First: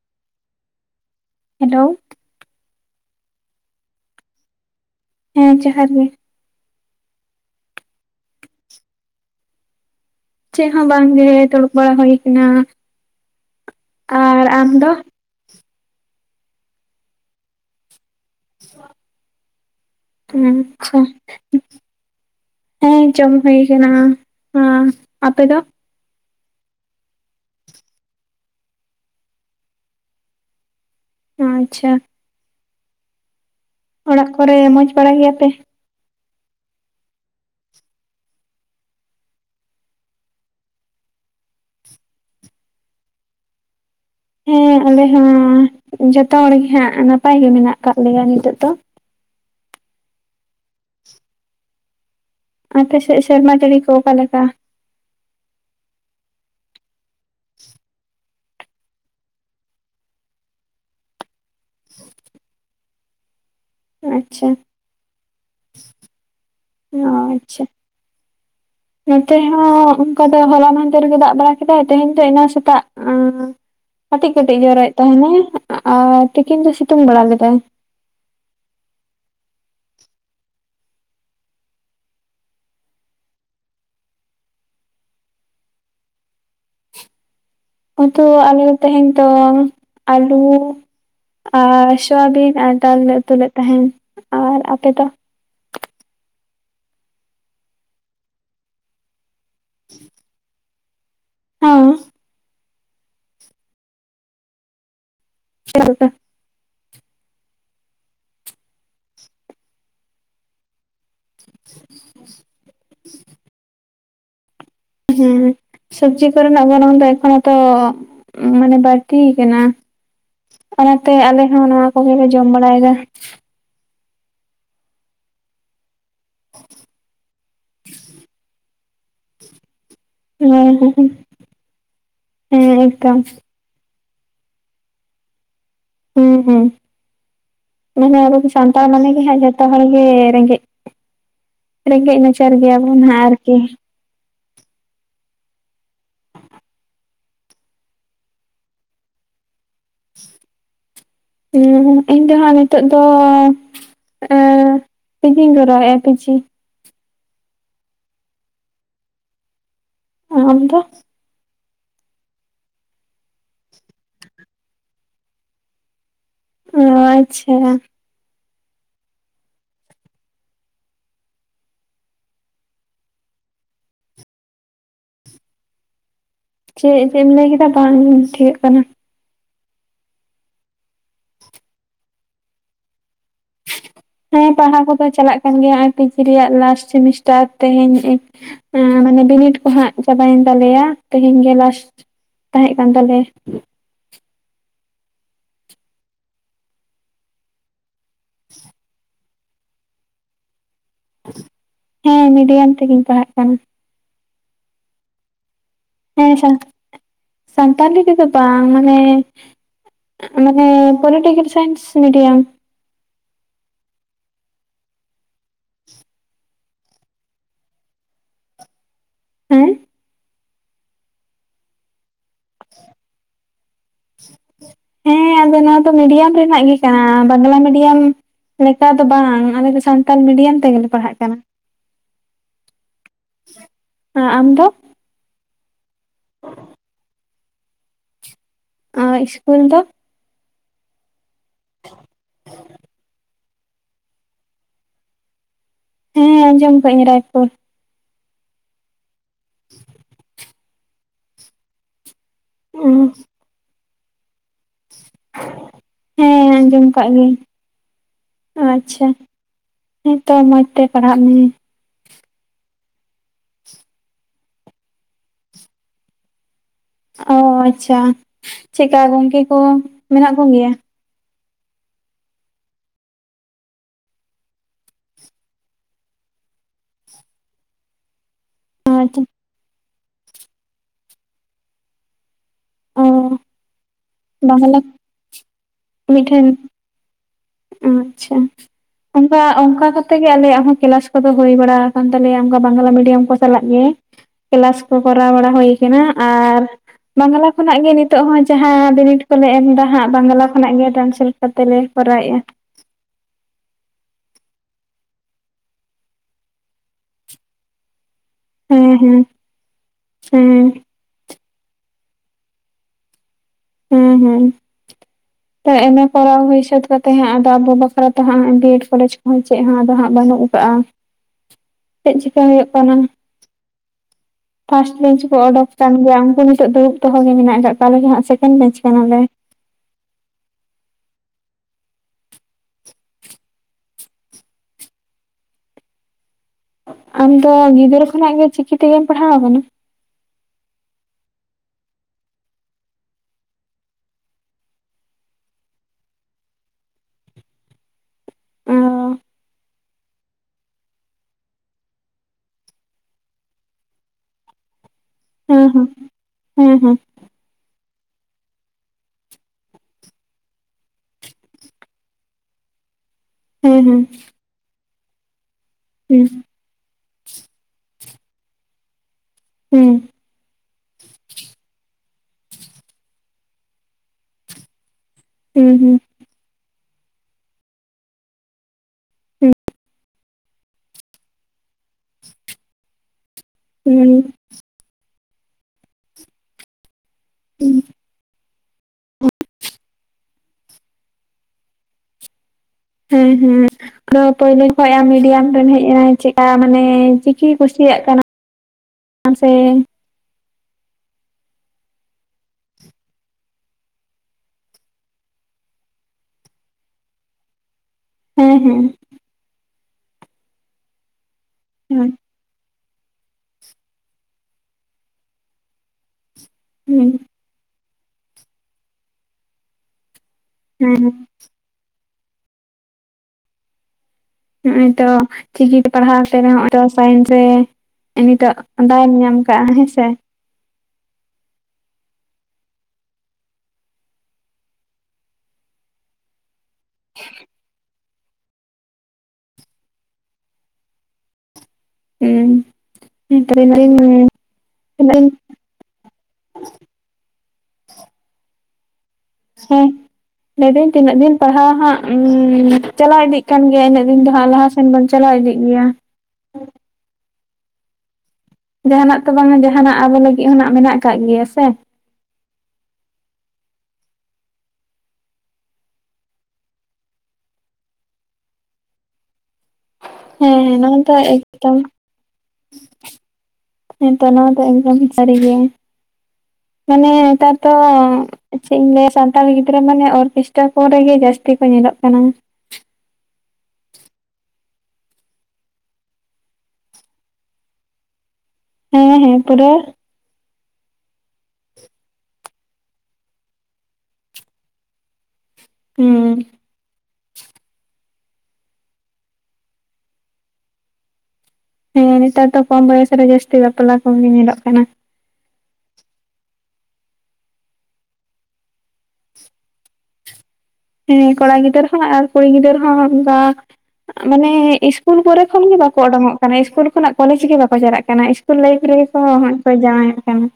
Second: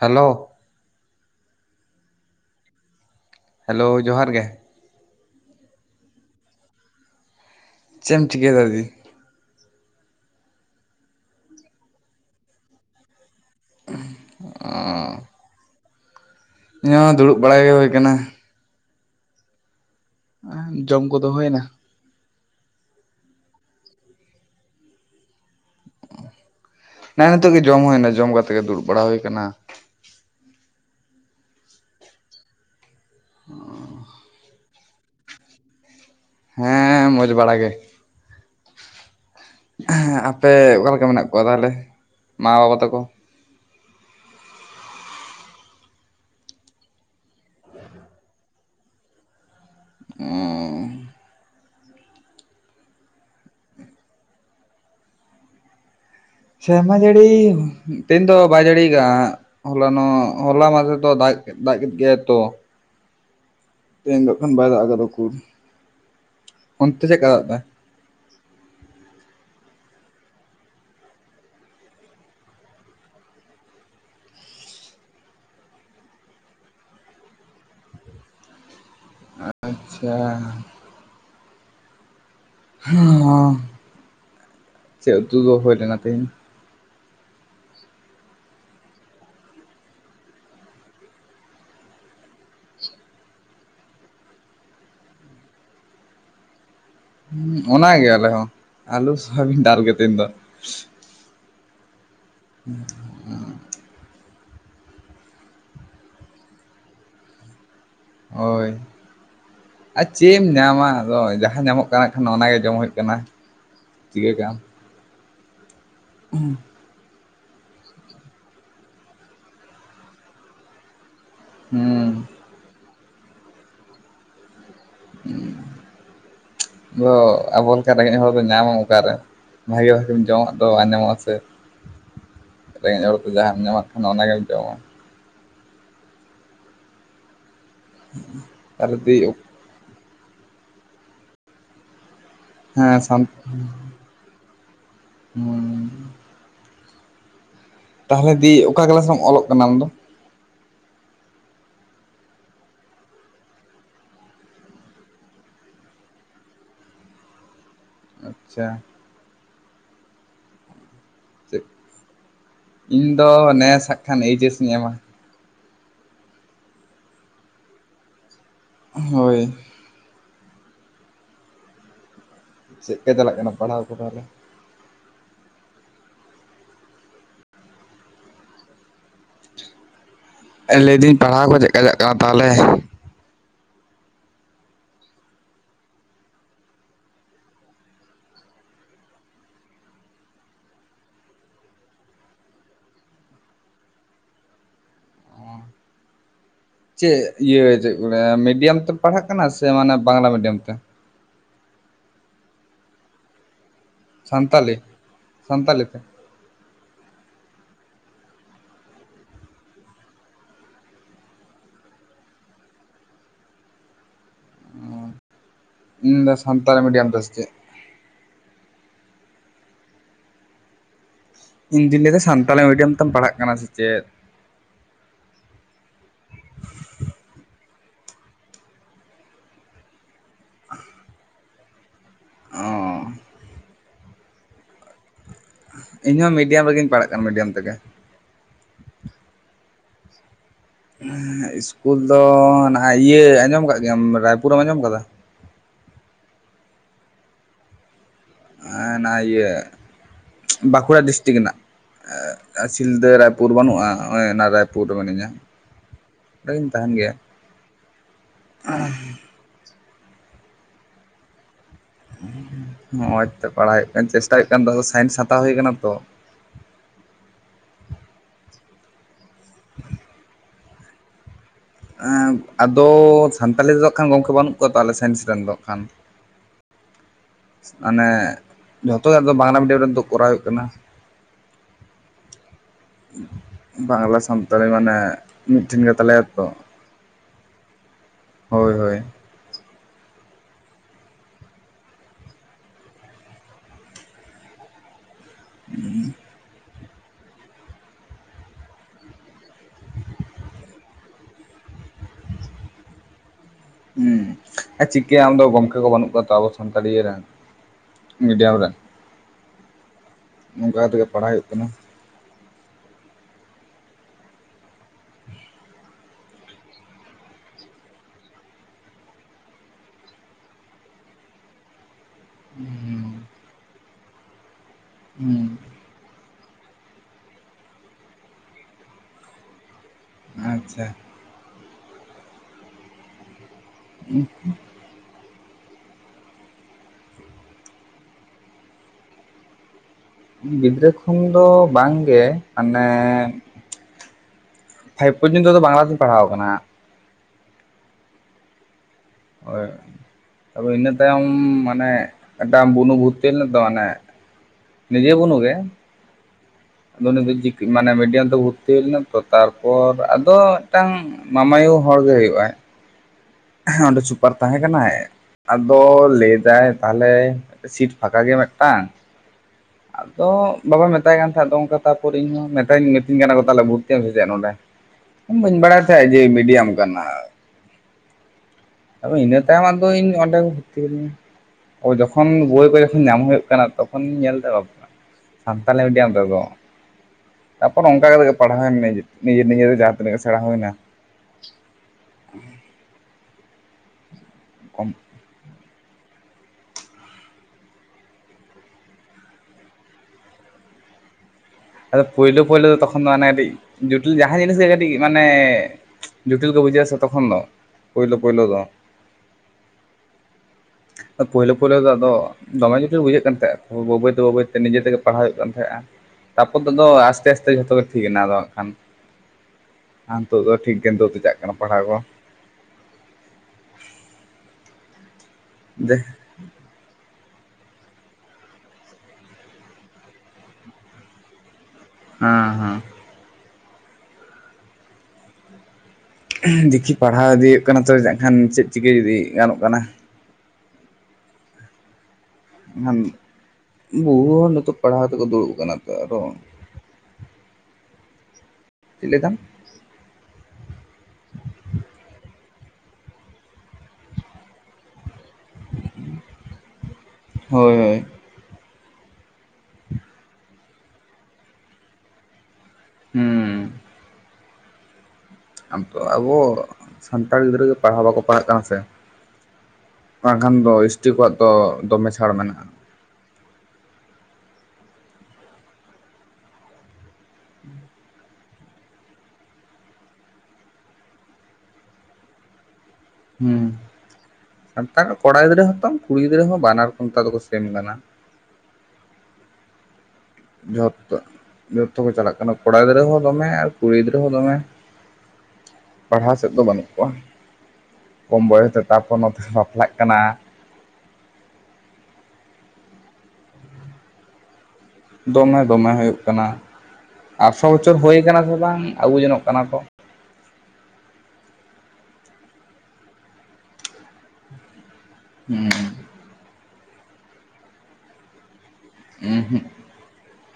Hello. Hello. Hello ᱡᱚᱦᱟᱨ ᱜᱮ᱾ ᱦᱮᱸ ᱡᱚᱦᱟᱨ ᱜᱮ᱾ ᱪᱮᱫ ᱮᱢ ᱪᱤᱠᱟᱹᱭ ᱫᱟ ᱫᱤ? ᱪᱮᱫ ᱦᱚᱸ ᱵᱟᱝ ᱜᱮ ᱫᱩᱲᱩᱵ ᱵᱟᱲᱟ ᱦᱩᱭ ᱟᱠᱟᱱᱟ ᱟᱨ ᱟᱢ ᱫᱚ? ᱤᱧ ᱦᱚᱸ ᱫᱩᱲᱩᱵ ᱵᱟᱲᱟᱭ ᱦᱩᱭ ᱟᱠᱟᱱᱟ᱾ ᱡᱚᱢ ᱠᱚᱫᱚ ᱦᱩᱭᱱᱟ [unintelligible] ᱦᱮᱸ ᱡᱚᱢ ᱦᱳᱭ ᱟᱠᱟᱱᱟ ᱟᱯᱮ ᱫᱚ? ᱦᱮᱸ ᱱᱤᱛᱳᱜ ᱜᱮ ᱡᱚᱢ ᱦᱩᱭᱱᱟ ᱡᱚᱢ ᱠᱟᱛᱮ ᱜᱮ ᱫᱩᱲᱩᱵ ᱵᱟᱲᱟ ᱦᱩᱭ ᱠᱟᱱᱟ᱾ ᱟᱪᱪᱷᱟ᱾ ᱚᱲᱟᱜ ᱠᱚᱨᱮ ᱢᱚᱸᱡᱽ ᱵᱟᱲᱟ ᱜᱮᱭᱟ ᱯᱮ? ᱦᱮᱸ ᱢᱚᱸᱡᱽ ᱵᱟᱲᱟ ᱜᱮ᱾ ᱟᱯᱮ ᱚᱠᱟ ᱞᱮᱠᱟ ᱢᱮᱱᱟᱜ ᱠᱚᱣᱟ ᱛᱟᱦᱚᱞᱮ ᱢᱟ ᱵᱟᱵᱟ ᱛᱟᱠᱚ? ᱦᱮᱸ ᱟᱞᱮ ᱦᱚᱸ ᱡᱚᱛᱚ ᱦᱚᱲ ᱜᱮ ᱦᱟᱸᱜ ᱱᱟᱯᱟᱭ ᱜᱮ ᱢᱮᱱᱟᱜ ᱟᱠᱟᱫ ᱞᱮᱭᱟ ᱱᱤᱛᱚᱜ ᱫᱚ᱾ ᱚᱸᱻ᱾ ᱟᱯᱮ ᱥᱮᱫ ᱥᱟᱨᱢᱟ ᱡᱟᱸᱲᱤ ᱠᱚ ᱚᱠᱟ ᱞᱮᱠᱟ? ᱥᱮᱨᱢᱟ ᱡᱟᱹᱲᱤ ᱛᱮᱦᱤᱧ ᱫᱚ ᱵᱟᱭ ᱡᱟᱹᱲᱤ ᱟᱠᱟ ᱦᱚᱞᱟᱱᱚᱜ ᱦᱚᱞᱟ ᱢᱟᱫᱮᱨ ᱫᱚ ᱫᱟᱜ ᱫᱟᱜ ᱠᱮᱫ ᱜᱮᱭᱟᱭ ᱛᱚ᱾ ᱛᱮᱦᱮᱧ ᱫᱚ ᱟᱪᱪᱷᱟ ᱟᱠᱷᱟᱱ ᱵᱟᱭ ᱫᱟᱜ ᱟᱠᱟᱫᱟ ᱩᱠᱩᱨ ᱚᱱᱛᱮ ᱚ ᱪᱮᱫ ᱠᱟᱭ ᱫᱟᱜ ᱫᱟᱭ? ᱟᱪᱪᱷᱟ ᱱᱚᱛᱮ ᱦᱚᱸ ᱚᱱᱠᱟ ᱫᱚ ᱦᱚᱞᱟ ᱢᱟᱸᱫᱮᱨ ᱨᱮᱜᱮ ᱫᱟᱜ ᱵᱟᱲᱟ ᱠᱮᱫᱟᱭ ᱛᱮᱦᱮᱧ ᱫᱚ ᱤᱱᱟᱹ ᱥᱮᱛᱟᱜ ᱠᱟᱹᱴᱤᱡ ᱠᱟᱹᱴᱤᱡ ᱡᱚᱨᱟᱭᱮᱫ ᱛᱟᱦᱮ ᱮᱱᱟᱭ ᱟᱨ ᱛᱤᱠᱤᱱ ᱫᱚ ᱥᱤᱛᱩᱝ ᱵᱟᱲᱟ ᱠᱮᱫᱟᱭ᱾ ᱟᱪᱪᱷᱟ᱾ ᱦᱚᱸᱻ ᱪᱮᱫ ᱩᱛᱩ ᱫᱚ ᱦᱩᱭ ᱞᱮᱱᱟ ᱛᱮᱦᱤᱧ? ᱱᱚᱛᱮ ᱟᱞᱮ ᱛᱮᱦᱮᱧ ᱫᱚ ᱟᱞᱩ- ᱟᱨ ᱥᱚᱣᱟᱵᱤᱱ ᱟᱨ ᱰᱟᱞ ᱞᱮ ᱩᱛᱩ ᱞᱮᱫ ᱛᱟᱦᱮᱸᱱ᱾ ᱟᱨ ᱟᱯᱮ ᱫᱚ? ᱦᱩᱸ ᱚᱱᱟ ᱜᱮ ᱟᱞᱮ ᱦᱚᱸ ᱟᱹᱞᱩ ᱥᱚᱣᱟᱵᱤᱱ ᱰᱟᱞ ᱜᱮ ᱛᱮᱦᱤᱧ ᱫᱚ᱾ [unintelligible] [unintelligible] [unintelligible] ᱦᱳᱭ᱾ ᱟᱨ ᱪᱮᱫ ᱮᱢ ᱧᱟᱢᱟ ᱟᱫᱚ ᱡᱟᱦᱟᱸ ᱧᱟᱢᱚᱜ ᱠᱟᱱᱟ ᱠᱷᱟᱱ ᱚᱱᱟᱜᱮ ᱡᱚᱢ ᱦᱩᱭᱩᱜ ᱠᱟᱱᱟ᱾ ᱪᱤᱠᱟ. ᱠᱟᱜᱼᱟᱢ᱾ ᱦᱮᱸ ᱥᱚᱵᱽᱡᱤ ᱠᱚᱨᱮᱱᱟᱜ ᱜᱚᱱᱚᱝ ᱫᱚ ᱮᱠᱷᱚᱱᱳᱛᱚ ᱢᱟᱱᱮ ᱵᱟᱹᱲᱛᱤ ᱠᱟᱱᱟ᱾ ᱚᱱᱟᱛᱮ ᱟᱞᱮ ᱦᱚᱸ ᱱᱚᱣᱟ ᱦᱩᱸ ᱠᱚᱜᱮᱞᱮ ᱡᱚᱢ ᱵᱟᱲᱟᱭᱮᱫᱟ᱾ ᱦᱩᱸ ᱟᱫᱚ ᱟᱵᱚ ᱞᱮᱠᱟᱱ ᱨᱮᱸᱜᱮᱡ ᱦᱚᱲ ᱵᱚ ᱧᱟᱢᱟᱢ ᱚᱠᱟᱨᱮ ᱵᱷᱟᱜᱮ ᱵᱷᱟᱜᱮᱢ ᱡᱚᱢᱟᱜ ᱫᱚ ᱦᱮᱸ ᱵᱟᱝ ᱦᱮᱸ ᱧᱟᱢᱚᱜᱼᱟ ᱥᱮ ᱦᱮᱸ ᱨᱮᱸᱜᱮᱡ ᱦᱚᱲ ᱮᱠᱫᱚᱢ ᱠᱚ ᱡᱟᱦᱟᱢ ᱧᱟᱢᱟ [unintelligible] ᱦᱩᱸ ᱦᱩᱸ [unintelligible] ᱛᱟᱦᱚᱞᱮ ᱢᱟᱱᱮ ᱫᱤ ᱜᱮ ᱦᱟᱸᱜ ᱛᱟᱦᱞᱮ ᱨᱮᱸᱜᱮᱡ ᱨᱮᱸᱜᱮᱡ ᱱᱟᱪᱟᱨ ᱜᱮᱭᱟᱵᱚᱱ ᱦᱮᱸ ᱜᱮᱭᱟᱵᱚᱱ ᱥᱟᱱ ᱟᱨᱠᱤ? ᱦᱩᱸ᱾ ᱛᱟᱦᱚᱞᱮ ᱫᱤ ᱚᱠᱟ ᱠᱮᱞᱟᱥ ᱨᱮᱢ ᱚᱞᱚᱜ ᱠᱟᱱᱟ ᱟᱢᱫᱚ? ᱦᱩᱸ ᱤᱧ ᱫᱚ ᱦᱟᱸᱜ ᱱᱤᱛᱚᱜ ᱫᱚ ᱮᱸᱻ ᱯᱤᱡᱤᱧ ᱠᱚᱨᱟᱣᱮᱫᱼᱟ ᱯᱤᱡᱤ ᱟᱪᱪᱷᱟ ᱟᱨ ᱟᱢ ᱫᱚ? ᱪᱮᱫ, ᱤᱧ ᱫᱚ ᱱᱮᱥ ᱦᱟᱜ ᱠᱷᱟ ᱮᱡᱮᱥ ᱤᱧ ᱮᱢᱟ ᱚᱻ ᱟᱪᱪᱷᱟ.. ᱦᱳᱭ ᱪᱮᱫ ᱛᱮ ᱪᱟᱞᱟᱜ ᱠᱟᱱᱟ ᱯᱟᱲᱦᱟᱣ ᱠᱚ‌ ᱛᱟᱦᱞᱮ ᱪᱮᱫ ᱪᱮᱫ ᱮᱢ ᱞᱟᱹᱭ ᱠᱮᱫᱟ ᱵᱟᱝ ᱴᱷᱤᱠᱟᱹᱜ ᱠᱟᱱᱟ ᱞᱟᱹᱭᱫᱤᱧ ᱯᱟᱲᱦᱟᱣ ᱠᱚ ᱪᱮᱫ ᱞᱮᱠᱟ ᱪᱟᱞᱟᱜ ᱠᱟᱱᱟ ᱠᱟ ᱛᱟᱦᱚᱞᱮ? ᱦᱮᱸ ᱯᱟᱲᱦᱟᱣ ᱠᱚ ᱫᱚ ᱪᱟᱞᱟᱜ ᱠᱟᱱ ᱜᱮᱭᱟ ᱯᱤᱡᱤ ᱨᱮᱭᱟᱜ ᱞᱟᱥᱴ ᱥᱮᱢᱤᱥᱴᱟᱨ ᱛᱮᱦᱮᱧ ᱤᱧ...... ᱮᱸ... ᱢᱟᱱᱮ ᱵᱤᱱᱤᱰ ᱠᱚ ᱦᱟᱸᱜ ᱪᱟᱵᱟᱭᱮᱱ ᱛᱟᱞᱮᱭᱟ ᱛᱮᱦᱮᱧ ᱜᱮ ᱞᱟᱥᱴ ᱛᱟᱸᱦᱮᱜ ᱠᱟᱱ ᱛᱟᱞᱮᱭᱟ ᱪᱮᱫ ᱤᱭᱟᱹ ᱪᱮᱫ ᱠᱚ ᱞᱮᱭᱟ ᱢᱤᱰᱤᱭᱟ. ᱢ ᱛᱮᱢ ᱯᱟᱲᱦᱟᱜ ᱠᱟᱱᱟ ᱥᱮ ᱢᱟᱱᱮ ᱵᱟᱝᱞᱟ ᱢᱤᱰᱤᱭᱟ. ᱢ ᱛᱮ? [unintelligible] ᱦᱮᱸ ᱢᱤᱰᱤᱭᱟ. ᱢ ᱛᱮᱜᱤᱧ ᱯᱟᱲᱦᱟᱜ ᱠᱟᱱᱟ ᱥᱟᱱᱛᱟᱞᱤ ᱥᱟᱱᱛᱟᱞᱤ ᱛᱮ? ᱦᱮᱸ ᱥᱟᱱᱛ [unintelligible] ᱥᱟᱱᱛᱟᱞᱤ ᱛᱮᱫᱚ ᱵᱟᱝ ᱢᱟᱱᱮ ᱢᱟᱱᱮ ᱯᱚᱞᱤᱴᱤᱠᱟᱞ ᱥᱟᱭᱮᱱᱥ ᱢᱤᱰᱤᱭᱟ. ᱢ ᱤᱧ ᱫᱚᱧ ᱥᱟᱱᱛᱟᱲᱤ ᱢᱤᱰᱤᱭᱟᱢ ᱛᱮ ᱥᱮ ᱪᱮᱫ ᱦᱮᱸ ᱤᱧ ᱫᱩᱧ ᱞᱟᱹᱭ ᱮᱫᱟ ᱥᱟᱱᱛᱟᱞᱤ ᱢᱤᱰᱤᱭᱟᱢ ᱛᱮᱢ ᱯᱟᱲᱦᱟᱜ ᱠᱟᱱᱟ ᱥᱮ ᱪᱮᱫ ᱦᱮᱸ ᱟᱫᱚ ᱱᱚᱣᱟ ᱫᱚ ᱢᱤᱰᱤᱭᱟᱢ ᱨᱮᱱᱟᱜ ᱜᱮ ᱠᱟᱱᱟ ᱵᱟᱝᱞᱟ ᱢᱤᱰᱤᱭᱟᱢ ᱞᱮᱠᱟ ᱫᱚ ᱵᱟᱝ ᱟᱞᱮ‌ ᱫᱚ ᱥᱟᱱᱛᱟᱲᱤ ᱢᱤᱰᱤᱭᱟᱢ ᱛᱮᱜᱮ ᱞᱮ ᱯᱟᱲᱦᱟᱜ ᱠᱟᱱᱟ ᱚ [unintelligible] ᱚ ᱟᱢ ᱫᱚ? ᱤᱧᱦᱚᱸ ᱢᱤᱰᱤᱭᱟᱢ ᱨᱮᱜᱮᱧ ᱯᱟᱲᱟᱜ ᱠᱟᱱᱟ ᱢᱤᱰᱤᱭᱟᱢ ᱛᱮᱜᱮ ᱟᱨ ᱤᱥᱠᱩᱞ ᱫᱚ? [unintelligible] ᱤᱥᱠᱩᱞ ᱫᱚ ᱱᱟᱦᱟᱜ ᱤᱭᱟᱹ ᱟᱸᱡᱚᱢ ᱟᱠᱟᱫ ᱜᱮᱭᱟᱢ ᱨᱟᱭᱯᱩᱨ ᱮᱢ ᱟᱸᱡᱚᱢ ᱟᱠᱟᱫᱟ? ᱦᱮᱸ ᱟᱸᱡᱚᱢ ᱟᱠᱟᱜ ᱟᱧ ᱨᱟᱭᱯᱩᱨ ᱟ... ᱱᱟ ᱤᱭᱟᱹ ᱵᱟᱸᱠᱩᱲᱟ ᱰᱤᱥᱴᱤᱠ ᱨᱮᱱᱟᱜ ᱚ ᱥᱤᱞᱫᱟᱹ ᱨᱟᱭ ᱼᱼ ᱯᱩᱨ ᱵᱟᱹᱱᱩᱜᱼᱟ ᱱᱚᱜ-ᱚᱭ ᱨᱟᱭ ᱼᱼ [unintelligible] ᱦᱮᱸ ᱟᱸᱡᱚᱢ ᱛᱟᱦᱮᱱ ᱟᱠᱟᱜ ᱜᱮᱭᱟ ᱜᱤᱭᱟᱹᱧ, ᱟᱪᱪᱷᱟ.. ᱦᱮᱸ ᱛᱚ ᱢᱚᱸᱡᱽ ᱛᱮ ᱯᱟᱲᱦᱟᱜ ᱢᱮ ᱦᱚᱸ-ᱚᱭ ᱛᱚ ᱯᱟᱲᱦᱟᱣ ᱦᱩᱭᱩᱜ ᱠᱟᱱᱟ ᱪᱮᱥᱴᱟᱭ ᱦᱩᱭᱩᱜ ᱠᱟᱱ ᱛᱚ ᱥᱟᱭᱮᱱᱥ ᱦᱟᱛᱟᱣ ᱦᱩᱭ ᱟᱠᱟᱱᱟ ᱛᱚ ᱚ ᱟᱪᱪᱷᱟ ᱪᱮᱫ ᱞᱮᱠᱟ ᱜᱚᱝᱠᱮ ᱠᱚ ᱢᱮᱱᱟᱜ ᱠᱚ ᱜᱮᱭᱟ? ᱟᱺ... ᱟᱫᱚ ᱥᱟᱱᱛᱟᱲᱤ ᱛᱮ ᱫᱚᱦᱚᱜ ᱠᱷᱟᱱ ᱜᱚᱢᱠᱮ ᱵᱟᱹᱱᱩᱜ ᱠᱚᱣᱟ ᱛᱚ ᱟᱞᱮ ᱥᱟᱭᱮᱱᱥ ᱨᱮᱱ ᱫᱚ ᱠᱷᱟᱱ ᱢᱟᱱᱮ ᱡᱷᱚᱛᱚ ᱟᱪᱪᱷᱟ ᱫᱚ ᱵᱟᱝᱞᱟ ᱢᱤᱰᱤᱭᱟᱢ ᱨᱮᱫᱚ ᱠᱚᱨᱟᱣ ᱦᱩᱭᱩᱜ ᱠᱟᱱᱟ ᱚ ᱵᱟᱝᱞᱟ ᱥᱟᱱᱛᱟᱲᱤ ᱵᱟᱝᱞᱟ ᱢᱟᱱᱮ ᱢᱤᱫᱴᱷᱮᱱ ᱜᱮ ᱛᱟᱞᱮᱭᱟ ᱛᱚ ᱢᱤᱫᱴᱷᱮᱱ ᱟᱪᱪᱷᱟ ᱦᱳᱭ ᱦᱳᱭ ᱚᱝᱠᱟ ᱚᱝᱠᱟ ᱠᱟᱛᱮ ᱜᱮ ᱟᱞᱮᱭᱟᱜ ᱦᱚᱸ ᱠᱮᱞᱟᱥ ᱠᱚᱫᱚ ᱦᱩᱭ ᱵᱟᱲᱟ ᱟᱠᱟᱱ ᱛᱟᱞᱮᱭᱟ ᱚᱝᱠᱟ ᱵᱟᱝᱞᱟ ᱢᱤᱰᱤᱭᱟ. ᱢ ᱠᱚ ᱥᱟᱞᱟᱜ ᱜᱮ ᱠᱮᱞᱟᱥ ᱠᱚ ᱠᱚᱨᱟᱣ ᱵᱟᱲᱟ ᱦᱩᱭ ᱠᱟᱱᱟ ᱟᱨ ᱵᱟᱝᱞᱟ ᱠᱷᱚᱱᱟᱜ ᱜᱮ ᱱᱤᱛᱚᱜ ᱦᱚᱸ ᱡᱟᱦᱟᱸ ᱵᱤᱱᱤᱰ ᱠᱚᱞᱮ ᱮᱢ ᱮᱫᱟ ᱦᱟᱸᱜ ᱵᱟᱝᱞᱟ ᱠᱷᱚᱱᱟᱜ ᱜᱮ ᱴᱨᱟᱱᱥᱞᱮᱴ ᱠᱟᱛᱮ ᱞᱮ ᱠᱚᱨᱟᱣᱮᱫᱼᱟ ᱦᱩᱸ ᱪᱤᱠᱟᱹᱭᱟᱢ ᱫᱚ ᱜᱚᱝᱠᱮ ᱠᱚ ᱵᱟᱹᱱᱩᱜ ᱠᱟᱣᱟ ᱛᱟᱵᱚᱱ ᱥᱟᱱᱛᱟᱲᱤ ᱨᱮᱱ ᱢᱤᱰᱤᱭᱟᱢ ᱨᱮᱱ ᱮ ᱦᱮᱸ ᱦᱮᱸ ᱱᱚᱝᱠᱟ ᱛᱮᱜᱮ ᱯᱟᱲᱦᱟᱜ ᱦᱩᱭᱩᱜ ᱠᱟᱱᱟ ᱦᱮᱸ ᱦᱮᱸ [inaudible] ᱮᱢ ᱮ ᱠᱳᱨᱟᱣ ᱦᱩᱭ ᱥᱟᱹᱛ ᱠᱟᱛᱮ ᱦᱟᱸᱜ ᱟᱫᱚ ᱟᱵᱚ ᱵᱟᱠᱷᱨᱟ ᱛᱮ ᱦᱟᱸᱜ ᱵᱤ ᱮᱰ ᱠᱚᱞᱮᱡᱽ ᱠᱚᱦᱚᱸ ᱪᱮᱫ ᱦᱚᱸᱟᱫᱚ ᱦᱟᱸᱜ ᱵᱟᱹᱱᱩᱜ ᱟᱠᱟᱜᱼᱟ [unintelligible] ᱪᱮᱫ ᱪᱤᱠᱟ. ᱦᱩᱭᱩᱜ ᱠᱟᱱᱟ? ᱯᱷᱟᱥᱴ ᱵᱮᱧᱪ ᱠᱚ ᱦᱩᱸ ᱚᱰᱳᱠ ᱟᱠᱟᱱ ᱜᱮᱭᱟ ᱩᱱᱠᱩ ᱱᱤᱛᱚᱜ ᱫᱩᱲᱩᱵ ᱫᱚᱦᱚ ᱜᱮ ᱢᱮᱱᱟᱜ ᱟᱠᱟᱫ ᱠᱚᱣᱟ ᱟᱞᱮ ᱫᱚ ᱦᱟᱜ ᱥᱮᱠᱮᱱᱰ ᱵᱮᱧᱪ ᱠᱟᱱᱟᱞᱮ ᱟᱪᱪᱷᱟ [unintelligible] ᱟᱢ ᱫᱚ ᱜᱤᱫᱽᱨᱟᱹ ᱠᱷᱚᱱᱟᱜ ᱜᱮ ᱪᱤᱠᱤ ᱛᱮᱜᱮᱢ ᱯᱟᱲᱦᱟᱣ ᱟᱠᱟᱱᱟ ᱜᱤᱫᱽᱨᱟᱹ ᱠᱷᱚᱱ ᱫᱚ ᱵᱟᱝᱜᱮ ᱢᱟᱱᱮ ᱯᱷᱟᱭᱤᱵᱽ ᱯᱚᱨᱡᱚᱱᱛᱚ ᱫᱚ ᱵᱟᱝᱞᱟ ᱛᱤᱧ ᱯᱟᱲᱦᱟᱣ ᱟᱠᱟᱱᱟ ᱚ ᱦᱳᱭ ᱛ ᱤᱱᱟᱹ ᱛᱟᱭᱚᱢ ᱢᱟᱱᱮ ᱮᱴ ᱚᱱᱩᱵᱷᱚᱛᱛᱤ ᱞᱮᱱᱟ ᱛᱚ ᱦᱟᱱᱮ ᱱᱤᱡᱮ ᱵᱩᱱᱩᱜ ᱦᱩᱸ ᱦᱩᱸ ᱦᱮᱸ ᱦᱮᱸ ᱢᱟᱱᱮ ᱢᱤᱰᱤᱭᱟᱢ ᱛᱮ ᱵᱷᱩᱨᱛᱤ ᱦᱩᱭ ᱞᱮᱱᱟ ᱛᱚ ᱛᱟᱨᱯᱚᱨ ᱟᱫᱚ ᱢᱤᱫᱴᱟᱝ ᱢᱟᱢᱟᱭᱚ ᱦᱚᱲ ᱜᱮ ᱦᱩᱭᱩᱜ ᱟᱭ ᱮᱸ ᱚᱸᱰᱮ ᱦᱮᱸ ᱥᱩᱯᱟᱨ ᱛᱟᱦᱮᱸ ᱠᱟᱱᱟᱭ ᱟᱫᱚ ᱞᱟᱹᱭᱫᱟᱭ ᱛᱟᱦᱮᱞᱮ ᱥᱤᱴ ᱯᱷᱟᱠᱟ ᱜᱮ ᱢᱤᱫᱴᱟᱝ ᱦᱩᱸ ᱟᱫᱚ ᱵᱟᱵᱟᱭ ᱢᱮᱛᱟᱭ ᱠᱟᱱ ᱛᱟᱦᱮᱸᱫ ᱫᱚ ᱠᱟ ᱛᱟᱨᱯᱚᱨ ᱤᱧ ᱢᱮᱛᱟᱧ ᱢᱤᱛᱟᱹᱧ ᱠᱟᱱᱟ ᱠᱚ ᱛᱟᱦᱚᱞᱮ ᱵᱷᱩᱨᱛᱤ ᱟᱢ ᱥᱮ ᱪᱮᱫ ᱱᱚᱸᱰᱮ ᱵᱟᱹᱧ ᱦᱮᱸ ᱦᱮᱸ ᱦᱮᱸ ᱵᱟᱲᱟᱭ ᱛᱟᱦᱮᱸᱜ ᱡᱮ ᱢᱤᱰᱤᱭᱟᱢ ᱠᱟᱱᱟ ᱟᱫᱚ ᱤᱱᱟᱹ ᱛᱟᱭᱚᱢ ᱟᱫᱚ ᱤᱧ ᱚᱸᱰᱮ [unintelligible] ᱡᱚᱠᱷᱚᱱ ᱵᱳᱭ ᱠᱚ ᱡᱚᱠᱷᱚᱱ ᱧᱟᱢ ᱦᱩᱭᱩᱜ ᱠᱟᱱᱟ ᱛᱚᱠᱷᱚᱱ ᱦᱮᱸ ᱧᱮᱞ ᱮᱫᱟ ᱵᱟᱵ ᱥᱟᱱᱛᱟᱞᱤ ᱢᱤᱰᱤᱭᱟᱢ ᱫᱚ ᱜᱚ ᱦᱮᱸ ᱛᱟᱯᱚᱨᱮ ᱚᱱᱠᱟ ᱠᱟᱛᱮᱜ ᱜᱮ ᱯᱟᱲᱦᱟᱣᱮᱱᱟ ᱱᱤᱡᱮ ᱱᱤᱡᱮᱛᱮ ᱡᱟᱦᱟᱸ ᱛᱤᱱᱟᱹᱜ ᱜᱮ ᱥᱮᱬᱟ ᱦᱩᱭᱱᱟ ᱦᱩᱸ ᱦᱩᱸ ᱠᱚᱢ [unintelligible] ᱢᱤᱰᱤᱭᱟᱢ ᱨᱮᱢ ᱦᱮᱡ ᱮᱱᱟᱭ ᱪᱮᱫ ᱢᱟᱱᱮ ᱪᱤᱠᱤ ᱠᱩᱥᱤᱭᱟᱜ ᱠᱟᱱᱟ ᱥᱮ ᱟᱫᱚ ᱯᱩᱭᱞᱩ ᱯᱩᱭᱞᱩ ᱫᱚ ᱛᱚᱠᱷᱚᱱ ᱫᱚ ᱢᱟᱱᱮ ᱠᱟᱹᱴᱤᱡ ᱡᱚᱴᱤᱞ ᱡᱟᱦᱟᱸ ᱡᱤᱱᱤᱥ ᱜᱮ ᱠᱟᱹᱴᱤᱡ ᱢᱟᱱᱮ ᱡᱚᱴᱤᱞ ᱜᱮ ᱵᱩᱡᱤ ᱟᱥᱮ ᱛᱚᱠᱷᱚᱱ ᱫᱚ ᱯᱩᱭᱞᱩ ᱯᱩᱭᱞᱩ ᱦᱮᱸ ᱫᱚ ᱦᱮᱸ ᱯᱩᱭᱞᱩ ᱯᱩᱭᱞᱩ ᱫᱚ ᱦᱮᱸ ᱟᱫᱚ ᱫᱚᱢᱮ ᱡᱚᱴᱤᱞ ᱵᱩᱡᱷᱟᱹᱜ ᱠᱟᱱ ᱛᱟᱦᱮᱸᱜᱼᱟ ᱵᱟᱹᱵᱟᱹᱭ ᱛᱮ ᱵᱟᱹᱵᱟᱹᱭ ᱛᱮ ᱱᱤᱡᱮ ᱛᱮᱜᱮ ᱯᱟᱲᱦᱟᱣ ᱦᱩᱭᱩᱜ ᱠᱟᱱ ᱛᱟᱦᱮᱸᱜᱼᱟ ᱛᱟᱯᱚᱨ ᱫᱚ ᱦᱮᱸ ᱟᱥᱛᱮ ᱟᱥᱛᱮ ᱱ ᱡᱷᱚᱛᱚ ᱜᱮ ᱴᱷᱤᱠ ᱮᱱᱟ ᱟᱫᱚ ᱦᱟᱜ ᱠᱷᱟᱱ ᱟᱨ ᱱᱤᱛᱚᱜ ᱫᱚ ᱴᱷᱤᱠ ᱜᱮ ᱱᱤᱛᱚᱜ ᱦᱮᱸ ᱛᱮ ᱪᱟᱜ ᱠᱟᱱᱟ ᱯᱟᱲᱦᱟᱣ ᱠᱚ ᱱᱚᱜ ᱚᱭ ᱛᱚ ᱪᱤᱠᱤ ᱛᱮ ᱡᱮ ᱯᱟᱲᱦᱟᱣ ᱮᱛᱮ ᱨᱮᱦᱚᱸ ᱟᱫᱚ ᱥᱟᱭᱤᱱᱥ ᱥᱮ ᱱᱤᱛᱚᱜ ᱫᱟᱣᱮᱢ ᱧᱟᱢ ᱠᱟᱜᱼᱟ ᱦᱮᱸᱥᱮ ᱦᱚᱸ ᱦᱚᱸ ᱫᱮᱠᱷᱤ ᱯᱟᱲᱦᱟᱣ ᱤᱫᱤ ᱦᱩᱭᱩᱜ ᱠᱟᱱᱟ ᱛᱚᱟᱜᱠᱷᱟᱱ ᱪᱮᱫ ᱪᱤᱠᱟᱹ ᱩᱤᱫᱤ ᱜᱟᱱᱚᱜ ᱠᱟᱱᱟ ᱦᱮᱸ ᱮᱠᱷᱟᱱ ᱛᱤᱱᱟᱹᱜ ᱫᱤᱱ ᱵᱩᱦᱩ ᱦᱚᱸ ᱱᱤᱛᱚᱜ ᱯᱟᱲᱦᱟᱣ ᱛᱤᱱᱟᱹᱜ ᱛᱮᱠᱚ ᱫᱤᱱ ᱫᱩᱲᱩᱵ ᱟᱠᱟᱱᱟ ᱛᱚ ᱟᱫᱚ ᱤᱱᱟ ᱠᱷᱟᱱ ᱦᱩᱸ ᱞᱟᱹᱭ ᱫᱟᱹᱧ ᱛᱤᱱᱟᱹᱜ ᱫᱤᱱ ᱯᱟᱲᱦᱟᱣ ᱦᱟᱸᱜ ᱪᱟᱞᱟᱣ ᱤᱫᱤᱜ ᱠᱟᱱ ᱜᱮᱭᱟ ᱤᱱᱟᱹᱜ ᱫᱤᱱ ᱫᱚ ᱦᱟᱸᱜ ᱞᱟᱦᱟ ᱥᱮᱫ ᱥᱮᱱ ᱵᱚᱱ ᱪᱟᱞᱟᱣ ᱤᱫᱤᱜ ᱜᱮᱭᱟ ᱦᱳᱭ ᱦᱳᱭ ᱡᱟᱦᱟᱱᱟᱜ ᱛᱚ ᱵᱟᱝᱟ ᱡᱟᱦᱟᱱᱟᱜ ᱟᱵᱚ ᱞᱟᱹᱜᱤᱫ ᱦᱚᱸ ᱱᱟᱜ ᱢᱮᱱᱟᱜ ᱠᱟᱜ ᱜᱮᱭᱟ ᱥᱮ ᱦᱩᱸ ᱟᱫᱚ ᱟᱵᱚ ᱥᱟᱱᱛᱟᱲ ᱜᱤᱫᱽᱨᱟᱹ ᱜᱮ ᱯᱟᱲᱦᱟᱣ ᱵᱟᱠᱚ ᱯᱟᱲᱦᱟᱜ ᱠᱟᱱᱟ ᱥᱮ ᱵᱟᱝᱠᱷᱟᱱ ᱦᱮᱸ ᱫᱚ ᱮᱥ ᱱᱚᱣᱟ ᱴᱤ ᱠᱚᱣᱟᱜ ᱫᱚ ᱮᱠᱫᱚᱢ ᱫᱚᱢᱮ ᱪᱷᱟᱲ ᱢᱮᱱᱟᱜᱼᱟ᱾ ᱦᱮᱸᱛᱚ ᱱᱚᱣᱟ ᱫᱚ ᱮᱠᱫᱚᱢ ᱥᱟᱨᱤ ᱜᱮ ᱢᱟᱱᱮ ᱱᱮᱛᱟᱨ ᱫᱚᱼᱼ ᱪᱮᱫ ᱤᱧ ᱞᱟᱹᱭᱟ ᱥᱟᱱᱛᱟᱲ ᱜᱤᱫᱽᱨᱟᱹ ᱢᱟᱱᱮ ᱚᱨᱠᱮᱥᱴᱟᱨ ᱠᱚ ᱨᱮᱜᱮ ᱡᱟᱥᱛᱤ ᱠᱚ ᱧᱮᱞᱚᱜ ᱠᱟᱱᱟ ᱦᱮᱸ ᱥᱟᱱᱛᱟᱲ ᱠᱚᱲᱟ ᱜᱤᱫᱽᱨᱟᱹ ᱦᱚᱸ ᱠᱩᱲᱤ ᱜᱤᱫᱽᱨᱟᱹ ᱦᱚᱸ ᱵᱟᱱᱟᱨ ᱠᱚ ᱱᱮᱛᱟᱨ ᱫᱚᱠᱚ ᱥᱮᱢ ᱟᱠᱟᱱᱟ ᱦᱮᱸ ᱦᱮᱸ ᱯᱩᱨᱟᱹ ᱡᱚᱛᱚ ᱡᱚᱛᱚ ᱠᱚ ᱪᱟᱞᱟᱜ ᱠᱟᱱᱟ ᱠᱚᱲᱟ ᱜᱤᱫᱽᱨᱟᱹ ᱦᱚᱸ ᱫᱚᱢᱮ ᱟᱨ ᱠᱩᱲᱤ ᱜᱤᱫᱽᱨᱟᱹ ᱦᱚᱸ ᱫᱚᱢᱮ ᱦᱩᱸ ᱯᱟᱲᱦᱟᱣ ᱥᱮᱫ ᱫᱚ ᱵᱟᱹᱱᱩᱜ ᱠᱚᱣᱟ ᱠᱚᱢ ᱵᱚᱭᱮᱥ ᱨᱮ ᱛᱟᱯᱚᱨ ᱱᱚᱛᱮ ᱠᱚ ᱵᱟᱯᱞᱟᱜ ᱠᱟᱱᱟ ᱦᱮᱸ ᱱᱮᱛᱟᱨ ᱫᱚ ᱠᱚᱢ ᱵᱚᱭᱮᱥ ᱨᱮ ᱡᱟᱥᱛᱤ ᱵᱟᱯᱞᱟ ᱠᱚᱜᱮ ᱧᱮᱞᱚᱜ ᱠᱟᱱᱟ᱾ ᱫᱚᱢᱮ ᱫᱚᱢᱮ ᱦᱩᱭᱩᱜ ᱠᱟᱱᱟ ᱟᱴᱨᱚ ᱵᱚᱪᱷᱚᱨ ᱦᱩᱭ ᱠᱟᱱᱟ ᱥᱮ ᱵᱟᱝ ᱟᱜᱩ ᱡᱚᱱᱚᱜ ᱠᱟᱱᱟ ᱠᱚ᱾ ᱦᱮᱸ ᱠᱚᱲᱟ ᱜᱤᱫᱟᱹᱨ ᱦᱚᱸ ᱟᱨ ᱠᱩᱲᱤ ᱜᱤᱫᱟᱹᱨ ᱦᱚᱸ ᱵᱟ ᱢᱟᱱᱮ ᱤᱥᱠᱩᱞᱼᱼ ᱤᱥᱠᱩᱞ ᱠᱚᱨᱮ ᱠᱷᱚᱱ ᱦᱩᱸ ᱜᱮ ᱵᱟᱠᱚ ᱚᱰᱚᱝᱚᱜ ᱠᱟᱱᱟ ᱤᱥᱠᱩᱞ ᱠᱷᱚᱱᱟᱜ ᱠᱚᱞᱮᱡᱽ ᱜᱮ ᱵᱟᱠᱚ ᱪᱟᱞᱟᱜ ᱠᱟᱱᱟ ᱤᱥᱠᱩᱞ ᱞᱟᱭᱤᱯᱷ ᱨᱮᱼᱼ ᱦᱚᱸ ᱦᱚᱡ ᱩᱸᱦᱩ [unintelligible] ᱠᱚ ᱡᱟᱶᱟᱭᱚᱜ ᱠᱟᱱᱟ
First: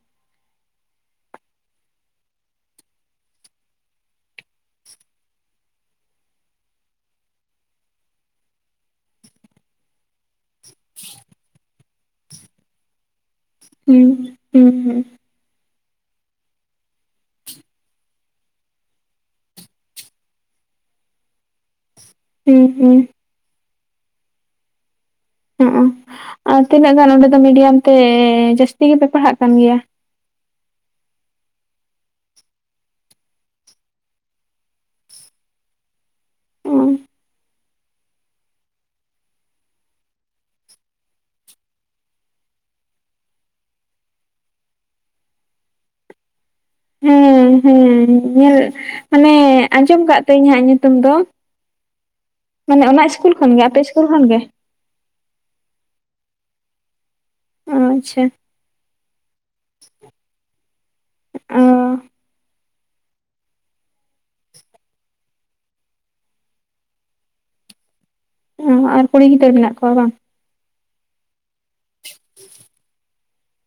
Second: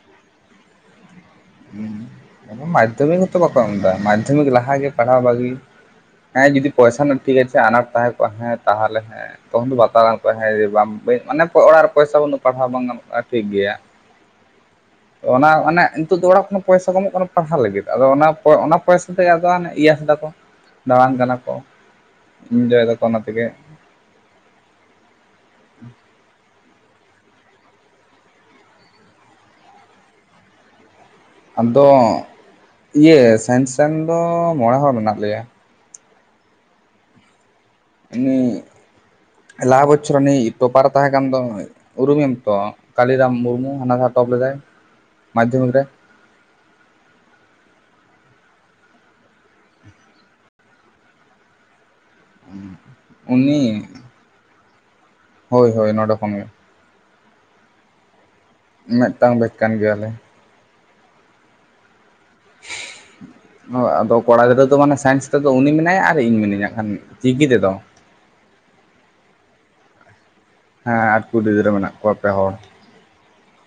ᱢᱟᱫᱽᱫᱷᱚᱢᱤᱠ ᱦᱚᱛᱚ ᱵᱟᱠᱚ ᱮᱢ ᱫᱟ ᱢᱟᱫᱽᱫᱷᱚᱢᱤᱠ ᱞᱟᱦᱟ ᱜᱮ ᱯᱟᱲᱦᱟᱣ ᱵᱟᱜᱤ ᱦᱮᱸ ᱡᱩᱫᱤ ᱯᱚᱭᱥᱟ ᱨᱮᱱᱟᱜ ᱴᱷᱤᱠ ᱟᱪᱷᱮ ᱟᱱᱟᱴ ᱛᱟᱦᱮᱸ ᱠᱚᱜ ᱦᱮᱸ ᱛᱟᱦᱚᱞᱮ ᱦᱮᱸ ᱛᱚᱠᱷᱚᱱ ᱫᱚ ᱵᱟᱛᱟᱣ ᱜᱟᱱᱼᱼ ᱚ [unintelligible] ᱵᱟᱝ ᱢᱟᱱᱮ ᱚᱲᱟᱜ ᱨᱮ ᱯᱚᱭᱥᱟ ᱵᱟᱱᱩᱜ ᱯᱟᱲᱦᱟᱣ ᱵᱟᱝ ᱜᱟᱱᱚᱜ-ᱟ᱾ ᱦᱩᱸ ᱦᱩᱸ ᱦᱩᱸ ᱚᱱᱟ ᱚᱱᱮ ᱱᱤᱛᱚᱜ ᱫᱚ ᱚᱲᱟᱜ ᱠᱷᱚᱱ ᱯᱚᱭᱥᱟ ᱠᱚ ᱮᱢᱚᱜ ᱠᱟᱱᱟ ᱯᱟᱲᱦᱟᱣ ᱞᱟᱹᱜᱤᱫ ᱟᱫᱚ ᱚᱱᱟ ᱚᱱᱟ ᱯᱚᱭᱥᱟ ᱛᱮ ᱟᱫᱚ ᱦᱟᱱ ᱤᱭᱟᱥ ᱫᱟ ᱠᱚ ᱫᱟᱬᱟᱱ ᱠᱟᱱᱟ ᱠᱚ ᱦᱩᱸ ᱦᱩᱸ ᱤᱱᱡᱚᱭ ᱦᱩᱸ ᱫᱟᱠᱚ ᱚᱱᱟ ᱛᱮᱜᱮ ᱦᱩ ᱩ ᱟᱨ ᱛᱤᱱᱟᱹᱜ ᱜᱟᱱ ᱚᱸᱰᱮ ᱫᱚ ᱢᱤᱰᱤᱭᱟᱢ ᱛᱮ ᱡᱟᱹᱥᱛᱤ ᱜᱮᱯᱮ ᱯᱟᱲᱦᱟᱜ ᱠᱟᱱ ᱜᱮᱭᱟ ᱟᱫᱚ ᱤᱭᱟᱹ ᱥᱮᱱ ᱥᱮᱱ ᱫᱚ ᱢᱚᱬᱮ ᱦᱚᱲ ᱢᱮᱱᱟᱜ ᱞᱮᱭᱟ᱾ ᱦᱩ ᱦᱩ ᱞᱟᱦᱟ ᱵᱚᱪᱷᱚᱨ ᱩᱱᱤ ᱯᱨᱚᱯᱟᱨ ᱮ ᱛᱟᱦᱮ ᱠᱟᱱ ᱫᱚ ᱩᱨᱩᱢᱮᱭᱟᱢ ᱛᱚ ᱠᱟᱞᱤᱨᱟᱢ ᱢᱩᱨᱢᱩ ᱦᱟᱱᱟ ᱴᱚᱯ ᱞᱮᱫᱟᱭ ᱢᱟᱫᱽᱫᱷᱚᱢᱤᱠ ᱨᱮ ᱦᱩ ᱦᱩ ᱧᱮᱞ ᱢᱟᱱᱮ ᱟᱡᱚᱢ ᱠᱟᱜ ᱛᱤᱭᱟᱹᱧ ᱦᱟᱸᱜ ᱧᱩᱛᱩᱢ ᱫᱚ᱾ ᱢᱟᱱᱮ ᱚᱱᱟ ᱤᱥᱠᱩᱞ ᱠᱷᱚᱱᱜᱮ ᱟᱯᱮ ᱩᱱᱤ ᱤᱥᱠᱩᱞ ᱠᱷᱚᱱᱜᱮ? ᱦᱳᱭ ᱦᱳᱭ ᱱᱚᱰᱮ ᱠᱷᱚᱱ ᱜᱮ᱾ ᱟᱪᱪᱷᱟ ᱢᱤᱫᱴᱟᱝ ᱵᱮᱪ ᱠᱟᱱ ᱜᱮᱭᱟᱞᱮ᱾ ᱚ ᱟᱫᱚ ᱠᱚᱲᱟ ᱜᱤᱫᱽᱨᱟᱹ ᱫᱚ ᱢᱟᱱᱮ ᱥᱟᱭᱮᱱᱥ ᱛᱮᱫᱚ ᱩᱱᱤ ᱢᱮᱱᱟᱭᱟ ᱟᱨ ᱤᱧ ᱢᱤᱱᱟᱹᱧᱟ ᱠᱷᱟᱱ ᱪᱤᱠᱤ ᱛᱮᱫᱚ᱾ ᱚ ᱟᱨ ᱠᱩᱲᱤ ᱜᱤᱫᱟᱹᱨ ᱢᱮᱱᱟᱜ ᱠᱚᱣᱟ ᱵᱟᱝ? ᱦᱮᱸ ᱟᱨ ᱠᱩᱬᱤ ᱜᱤᱫᱽᱨᱟᱹ ᱢᱮᱱᱟᱜ ᱠᱚᱣᱟ ᱯᱮ ᱦᱚᱲ᱾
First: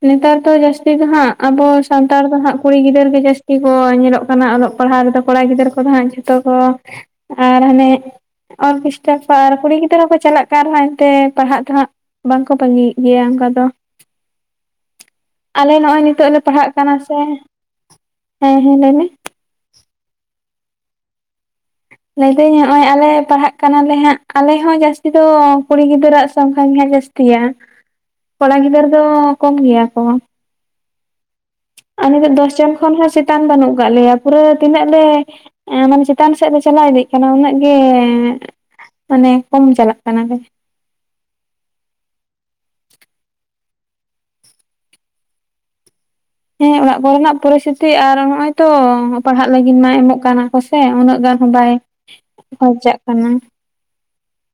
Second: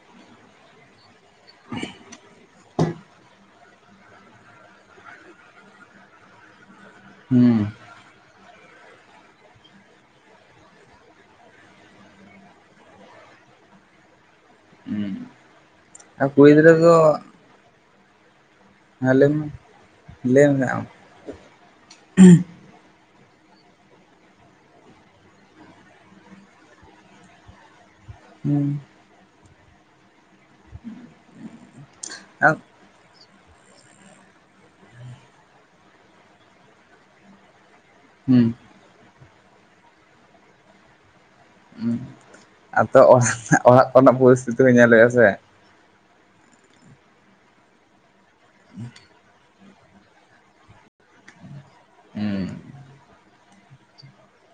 ᱱᱮᱛᱟᱨ ᱫᱚ ᱡᱟᱥᱛᱤ ᱫᱚ ᱦᱟᱸᱜ ᱟᱵᱚ ᱥᱟᱱᱛᱟᱲ ᱫᱚ ᱦᱟᱸᱜ ᱠᱩᱲᱤ ᱜᱤᱫᱟᱹᱨ ᱜᱮ ᱡᱟᱥᱛᱤᱼᱼ ᱜᱮ ᱠᱚ ᱧᱮᱞᱚᱜ ᱠᱟᱱᱟ ᱚᱞᱚᱜ ᱯᱟᱲᱦᱟᱜ ᱨᱮᱫᱚ ᱠᱚᱲᱟ ᱜᱤᱫᱟᱹᱨ ᱠᱚᱫᱚ ᱦᱟᱸᱜ ᱡᱷᱚᱛᱚ ᱠᱚᱼᱼ ᱟᱨ ᱦᱩᱸ ᱦᱟᱱᱮ ᱚᱨᱠᱮᱥᱴᱟᱨ ᱠᱚ ᱟᱨ ᱠᱩᱲᱤ ᱜᱤᱫᱽᱨᱟᱹ ᱦᱚᱸᱠᱚ ᱪᱟᱞᱟᱜ ᱠᱟᱱ ᱨᱮᱦᱚᱸ ᱮᱱᱛᱮ ᱯᱟᱲᱦᱟᱜ ᱫᱚᱦᱟᱸᱜᱼᱼ ᱵᱟᱝᱠᱚ ᱵᱟᱜᱤᱭᱮᱫ ᱜᱮᱭᱟ ᱚᱱᱠᱟ ᱫᱚ ᱦᱮᱸ ᱟᱞᱮ ᱱᱚᱜᱼᱚᱭ ᱱᱤᱛᱚᱜ ᱞᱮ ᱯᱟᱲᱦᱟᱜ ᱠᱟᱱᱟ ᱥᱮ ᱦᱮᱸ ᱦᱮᱸ ᱞᱮᱭ ᱵᱤᱱ ᱦᱮᱸ ᱞᱟᱹᱭ ᱢᱮ ᱞᱟᱹᱭ ᱢᱮ ᱟᱢ ᱞᱟᱹᱭ ᱫᱤᱧ ᱱᱚᱜᱼᱚᱭ ᱟᱞᱮ ᱯᱟᱲᱦᱟᱜ ᱠᱟᱱᱟᱞᱮ ᱦᱟᱸᱜ ᱟᱞᱮ ᱦᱚᱸ ᱡᱟᱹᱥᱛᱤ ᱫᱚ ᱠᱩᱲᱤ ᱜᱤᱫᱽᱨᱟᱹᱣᱟᱜ ᱥᱚᱝᱠᱷᱟ ᱜᱮᱦᱜ ᱡᱟᱹᱥᱛᱤᱭᱟ ᱠᱚᱲᱟ ᱦᱩᱸ ᱜᱤᱫᱟᱹᱨ ᱫᱚ ᱠᱚᱢ ᱜᱮᱭᱟ ᱠᱚ ᱟᱨ ᱱᱤᱛᱳ ᱫᱚᱥ ᱡᱚᱱ ᱠᱷᱚᱱ ᱦᱚᱸ ᱪᱮᱛᱟᱱ ᱵᱟᱹᱱᱩᱜ ᱠᱫ ᱞᱮᱭᱟ ᱯᱩᱨᱟᱹ ᱛᱤᱱᱟᱹᱜ ᱞᱮ ᱮ ᱢᱟᱱᱮ ᱪᱮᱛᱟᱱ ᱥᱮᱫ ᱞᱮ ᱪᱟᱞᱟᱣ ᱤᱫᱤᱜ ᱠᱟᱱᱟ ᱩᱱᱟᱹᱜ ᱜᱮ ᱦᱩᱸ ᱢᱟᱱᱮ ᱠᱚᱢ ᱪᱟᱞᱟᱜ ᱠᱟᱱᱟ ᱞᱮ ᱦ ᱟᱫᱚ ᱚᱲᱟᱜ ᱚᱲᱟᱜ ᱠᱚᱨᱮᱱᱟᱜ ᱯᱚᱨᱤᱥᱛᱷᱤᱛᱤ ᱦᱚᱸ ᱧᱮᱞᱮᱫᱼᱟ ᱥᱮ ᱦᱮᱸ ᱚᱲᱟᱜ ᱠᱚᱨᱮᱱᱟᱜ ᱯᱚᱨᱤᱥᱛᱷᱤᱛᱤ ᱟᱨ ᱱᱚᱜ ᱚᱭ ᱛᱚ ᱯᱟᱲᱦᱟᱜ ᱞᱟᱹᱜᱤᱫ ᱢᱟᱭ ᱮᱢᱚᱜ ᱠᱟᱱᱟ ᱠᱚᱥ ᱩᱱᱟᱹᱜ ᱜᱟᱱ ᱦᱚᱸ ᱵᱟᱭ ᱦᱩᱸ ᱠᱷᱚᱨᱪᱟᱜ ᱠᱟᱱᱟ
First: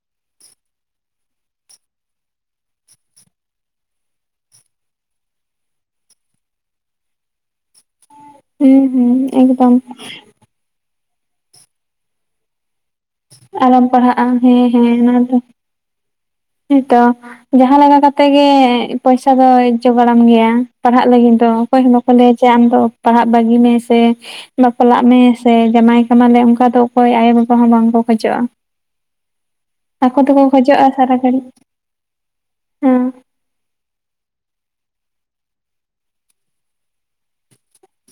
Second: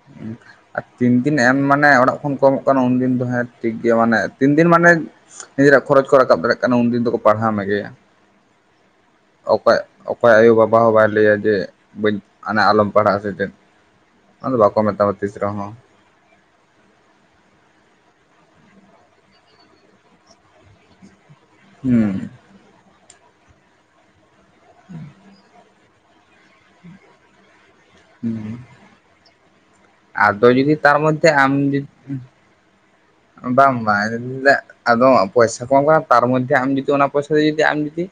[unintelligible] ᱛᱤᱱ ᱫᱤᱱ ᱮᱢ ᱢᱟᱱᱮ ᱚᱲᱟᱜ ᱠᱷᱚᱱ ᱠᱚᱢᱚᱜ ᱠᱟᱱᱟ ᱩᱱᱫᱤᱱ ᱫᱚ ᱦᱮᱸ ᱴᱷᱤᱠ ᱜᱮᱭᱟ ᱢᱟᱱᱮ ᱛᱤᱱ ᱫᱤᱱ ᱢᱟᱱᱮ ᱱᱤᱡᱮᱨᱟᱜ ᱠᱷᱚᱨᱚ ᱠᱚ ᱨᱟᱠᱟᱵ ᱫᱟᱲᱮᱭᱟᱜ ᱠᱟᱱᱟ ᱩᱱᱫᱤᱱ ᱫᱚᱠᱚ ᱯᱟᱲᱦᱟᱣ ᱢᱮᱜᱮᱭᱟ ᱦᱩᱸ ᱦᱩᱸ ᱮᱠᱫᱚᱢ ᱚᱠᱚᱭ ᱚᱠᱚᱭ ᱟᱭᱳᱼᱵᱟᱵᱟ ᱦᱚᱸ ᱵᱟᱭ ᱞᱟᱹᱭᱟ ᱡᱮ ᱵᱟᱹᱧ ᱢᱟᱱᱮ ᱟᱞᱚᱢ ᱯᱟᱲᱦᱟᱜᱼᱟ ᱥᱮ ᱪᱮᱫ ᱟᱞᱚᱢ ᱯᱟᱲᱦᱟᱜᱼᱟ ᱚᱱᱟᱫᱚ ᱦᱮᱸ ᱵᱟᱠᱚ ᱦᱮᱸ ᱢᱮᱛᱟᱢᱟ ᱚᱱᱟ ᱛᱤᱥ ᱨᱮᱦᱚᱸ ᱦᱮᱸᱛᱚ ᱡᱟᱦᱟᱸᱞᱮ ᱞᱮᱠᱟ ᱠᱟᱛᱮ ᱜᱮ ᱯᱚᱭᱥᱟ ᱫᱚᱭ ᱡᱚᱜᱟᱲᱟᱢ ᱜᱮᱭᱟ ᱯᱟᱲᱦᱟᱜ ᱞᱟᱜᱤᱫ ᱫᱚ ᱚᱠᱚᱭ ᱦᱚᱸ ᱵᱟᱠᱚ ᱦᱩᱸ ᱞᱟᱹᱭᱟ ᱡᱮ ᱟᱢ ᱫᱚ ᱯᱟᱲᱦᱟᱜ ᱵᱟᱹᱜᱤ ᱢᱮ ᱥᱮ ᱵᱟᱯᱞᱟᱜ ᱢᱮ ᱥᱮ ᱡᱟᱢᱟᱭ ᱠᱟᱢᱟ ᱞᱮ ᱚᱱᱠᱟᱼᱼ ᱚᱠᱟ ᱫᱚ ᱚᱠᱚᱭ ᱟᱭᱳᱼ ᱵᱟᱵᱟ ᱦᱚᱸ ᱵᱟᱝᱠᱚ ᱠᱷᱚᱡᱚᱜᱼᱟ ᱦᱩᱸ ᱟᱠᱚ ᱛᱮᱠᱚ ᱟᱫᱚ ᱡᱩᱫᱤ ᱠᱷᱚᱡᱚᱜᱼᱟ ᱛᱟᱨ ᱥᱟᱨᱟ ᱦᱮᱞᱳ ᱢᱚᱫᱽᱫᱷᱮ ᱦᱮᱸ ᱟᱢ ᱡᱩᱫᱤ ᱵᱟᱝ ᱵᱟᱝ ᱨᱤᱢᱤᱞ ᱫᱟᱜ ᱟᱫᱚ ᱯᱚᱭᱥᱟ ᱠᱚᱢ ᱠᱟᱱᱟ ᱛᱟᱨ ᱢᱚᱫᱽᱫᱷᱮ ᱡᱩᱫᱤ ᱚᱱᱟ ᱯᱚᱭᱥᱟ ᱡᱩᱫᱤ ᱟᱢ ᱡᱩᱫᱤ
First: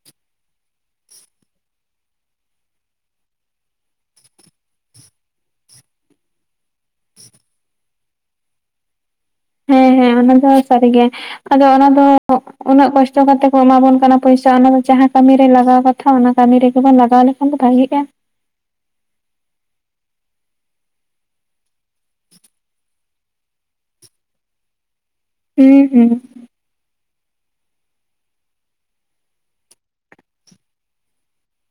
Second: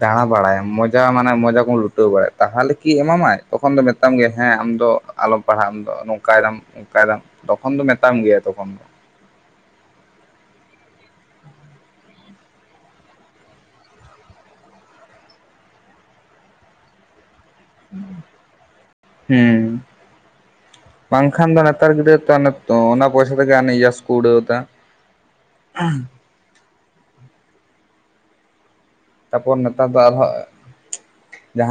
ᱫᱟᱬᱟ ᱵᱟᱲᱟᱭᱟᱢ ᱢᱚᱡᱟ ᱢᱟᱱᱮ ᱢᱚᱡᱟ ᱠᱚᱢ ᱞᱩᱴᱟᱹᱣ ᱵᱟᱲᱟᱭᱟ ᱛᱟᱦᱚᱞᱮ ᱠᱤ ᱮᱢᱟᱢᱟᱭ ᱛᱚᱠᱷᱚᱱ ᱫᱚ ᱢᱮᱛᱟᱢ ᱜᱮ ᱦᱮᱸ ᱟᱢᱫᱚ ᱟᱞᱚᱢ ᱯᱟᱲᱦᱟᱜ ᱟᱢ ᱫᱚ ᱱᱚᱝᱠᱟᱭ ᱫᱟᱢ ᱚᱝᱠᱟᱭ ᱫᱟᱢ ᱛᱚᱠᱷᱚᱱ ᱫᱚ ᱢᱮᱛᱟᱢ ᱜᱮᱭᱟ ᱛᱚᱠᱷᱚᱱ ᱫᱚ ᱦᱮᱸ ᱦᱮᱸ ᱚᱱᱟ ᱫᱚ ᱥᱟᱹᱨᱤ ᱜᱮ ᱟᱫᱚ ᱚᱱᱟ ᱫᱚ ᱩᱱᱟᱹᱜ ᱠᱚᱥᱴᱚ ᱠᱟᱛᱮᱫ ᱠᱚ ᱮᱢᱟ ᱵᱚᱱ ᱠᱟᱱᱟ ᱯᱚᱭᱥᱟ ᱚᱱᱟ ᱫᱚ ᱡᱟᱦᱟᱸ ᱠᱟᱹᱢᱤ ᱨᱮ ᱞᱟᱜᱟᱣ ᱠᱟᱛᱷᱟ ᱚᱱᱟ ᱠᱟᱹᱢᱤ ᱨᱮᱜᱮᱵᱚᱱ ᱞᱟᱜᱟᱣ ᱞᱮᱠᱷᱟᱱ ᱠᱷᱟᱱ ᱫᱚ ᱵᱷᱟᱹᱜᱤᱜᱼᱟ ᱦᱩᱸᱻ ᱵᱟᱝᱠᱷᱟᱱ ᱫᱚ ᱱᱮᱛᱟᱨ ᱜᱤᱫᱽᱨᱟᱹ ᱛᱚ ᱚᱱᱟ ᱯᱚᱭᱥᱟ ᱛᱮᱜᱮ ᱟᱹᱱᱮ ᱤᱭᱟᱹᱥ ᱠᱚ ᱩᱰᱟᱹᱣ ᱫᱟ ᱦᱩᱸ ᱦᱩᱸ ᱛᱟᱯᱚᱨ ᱱᱮᱛᱟᱨ ᱫᱚ ᱟᱨᱦᱚᱸ ᱡᱟᱦᱟᱸ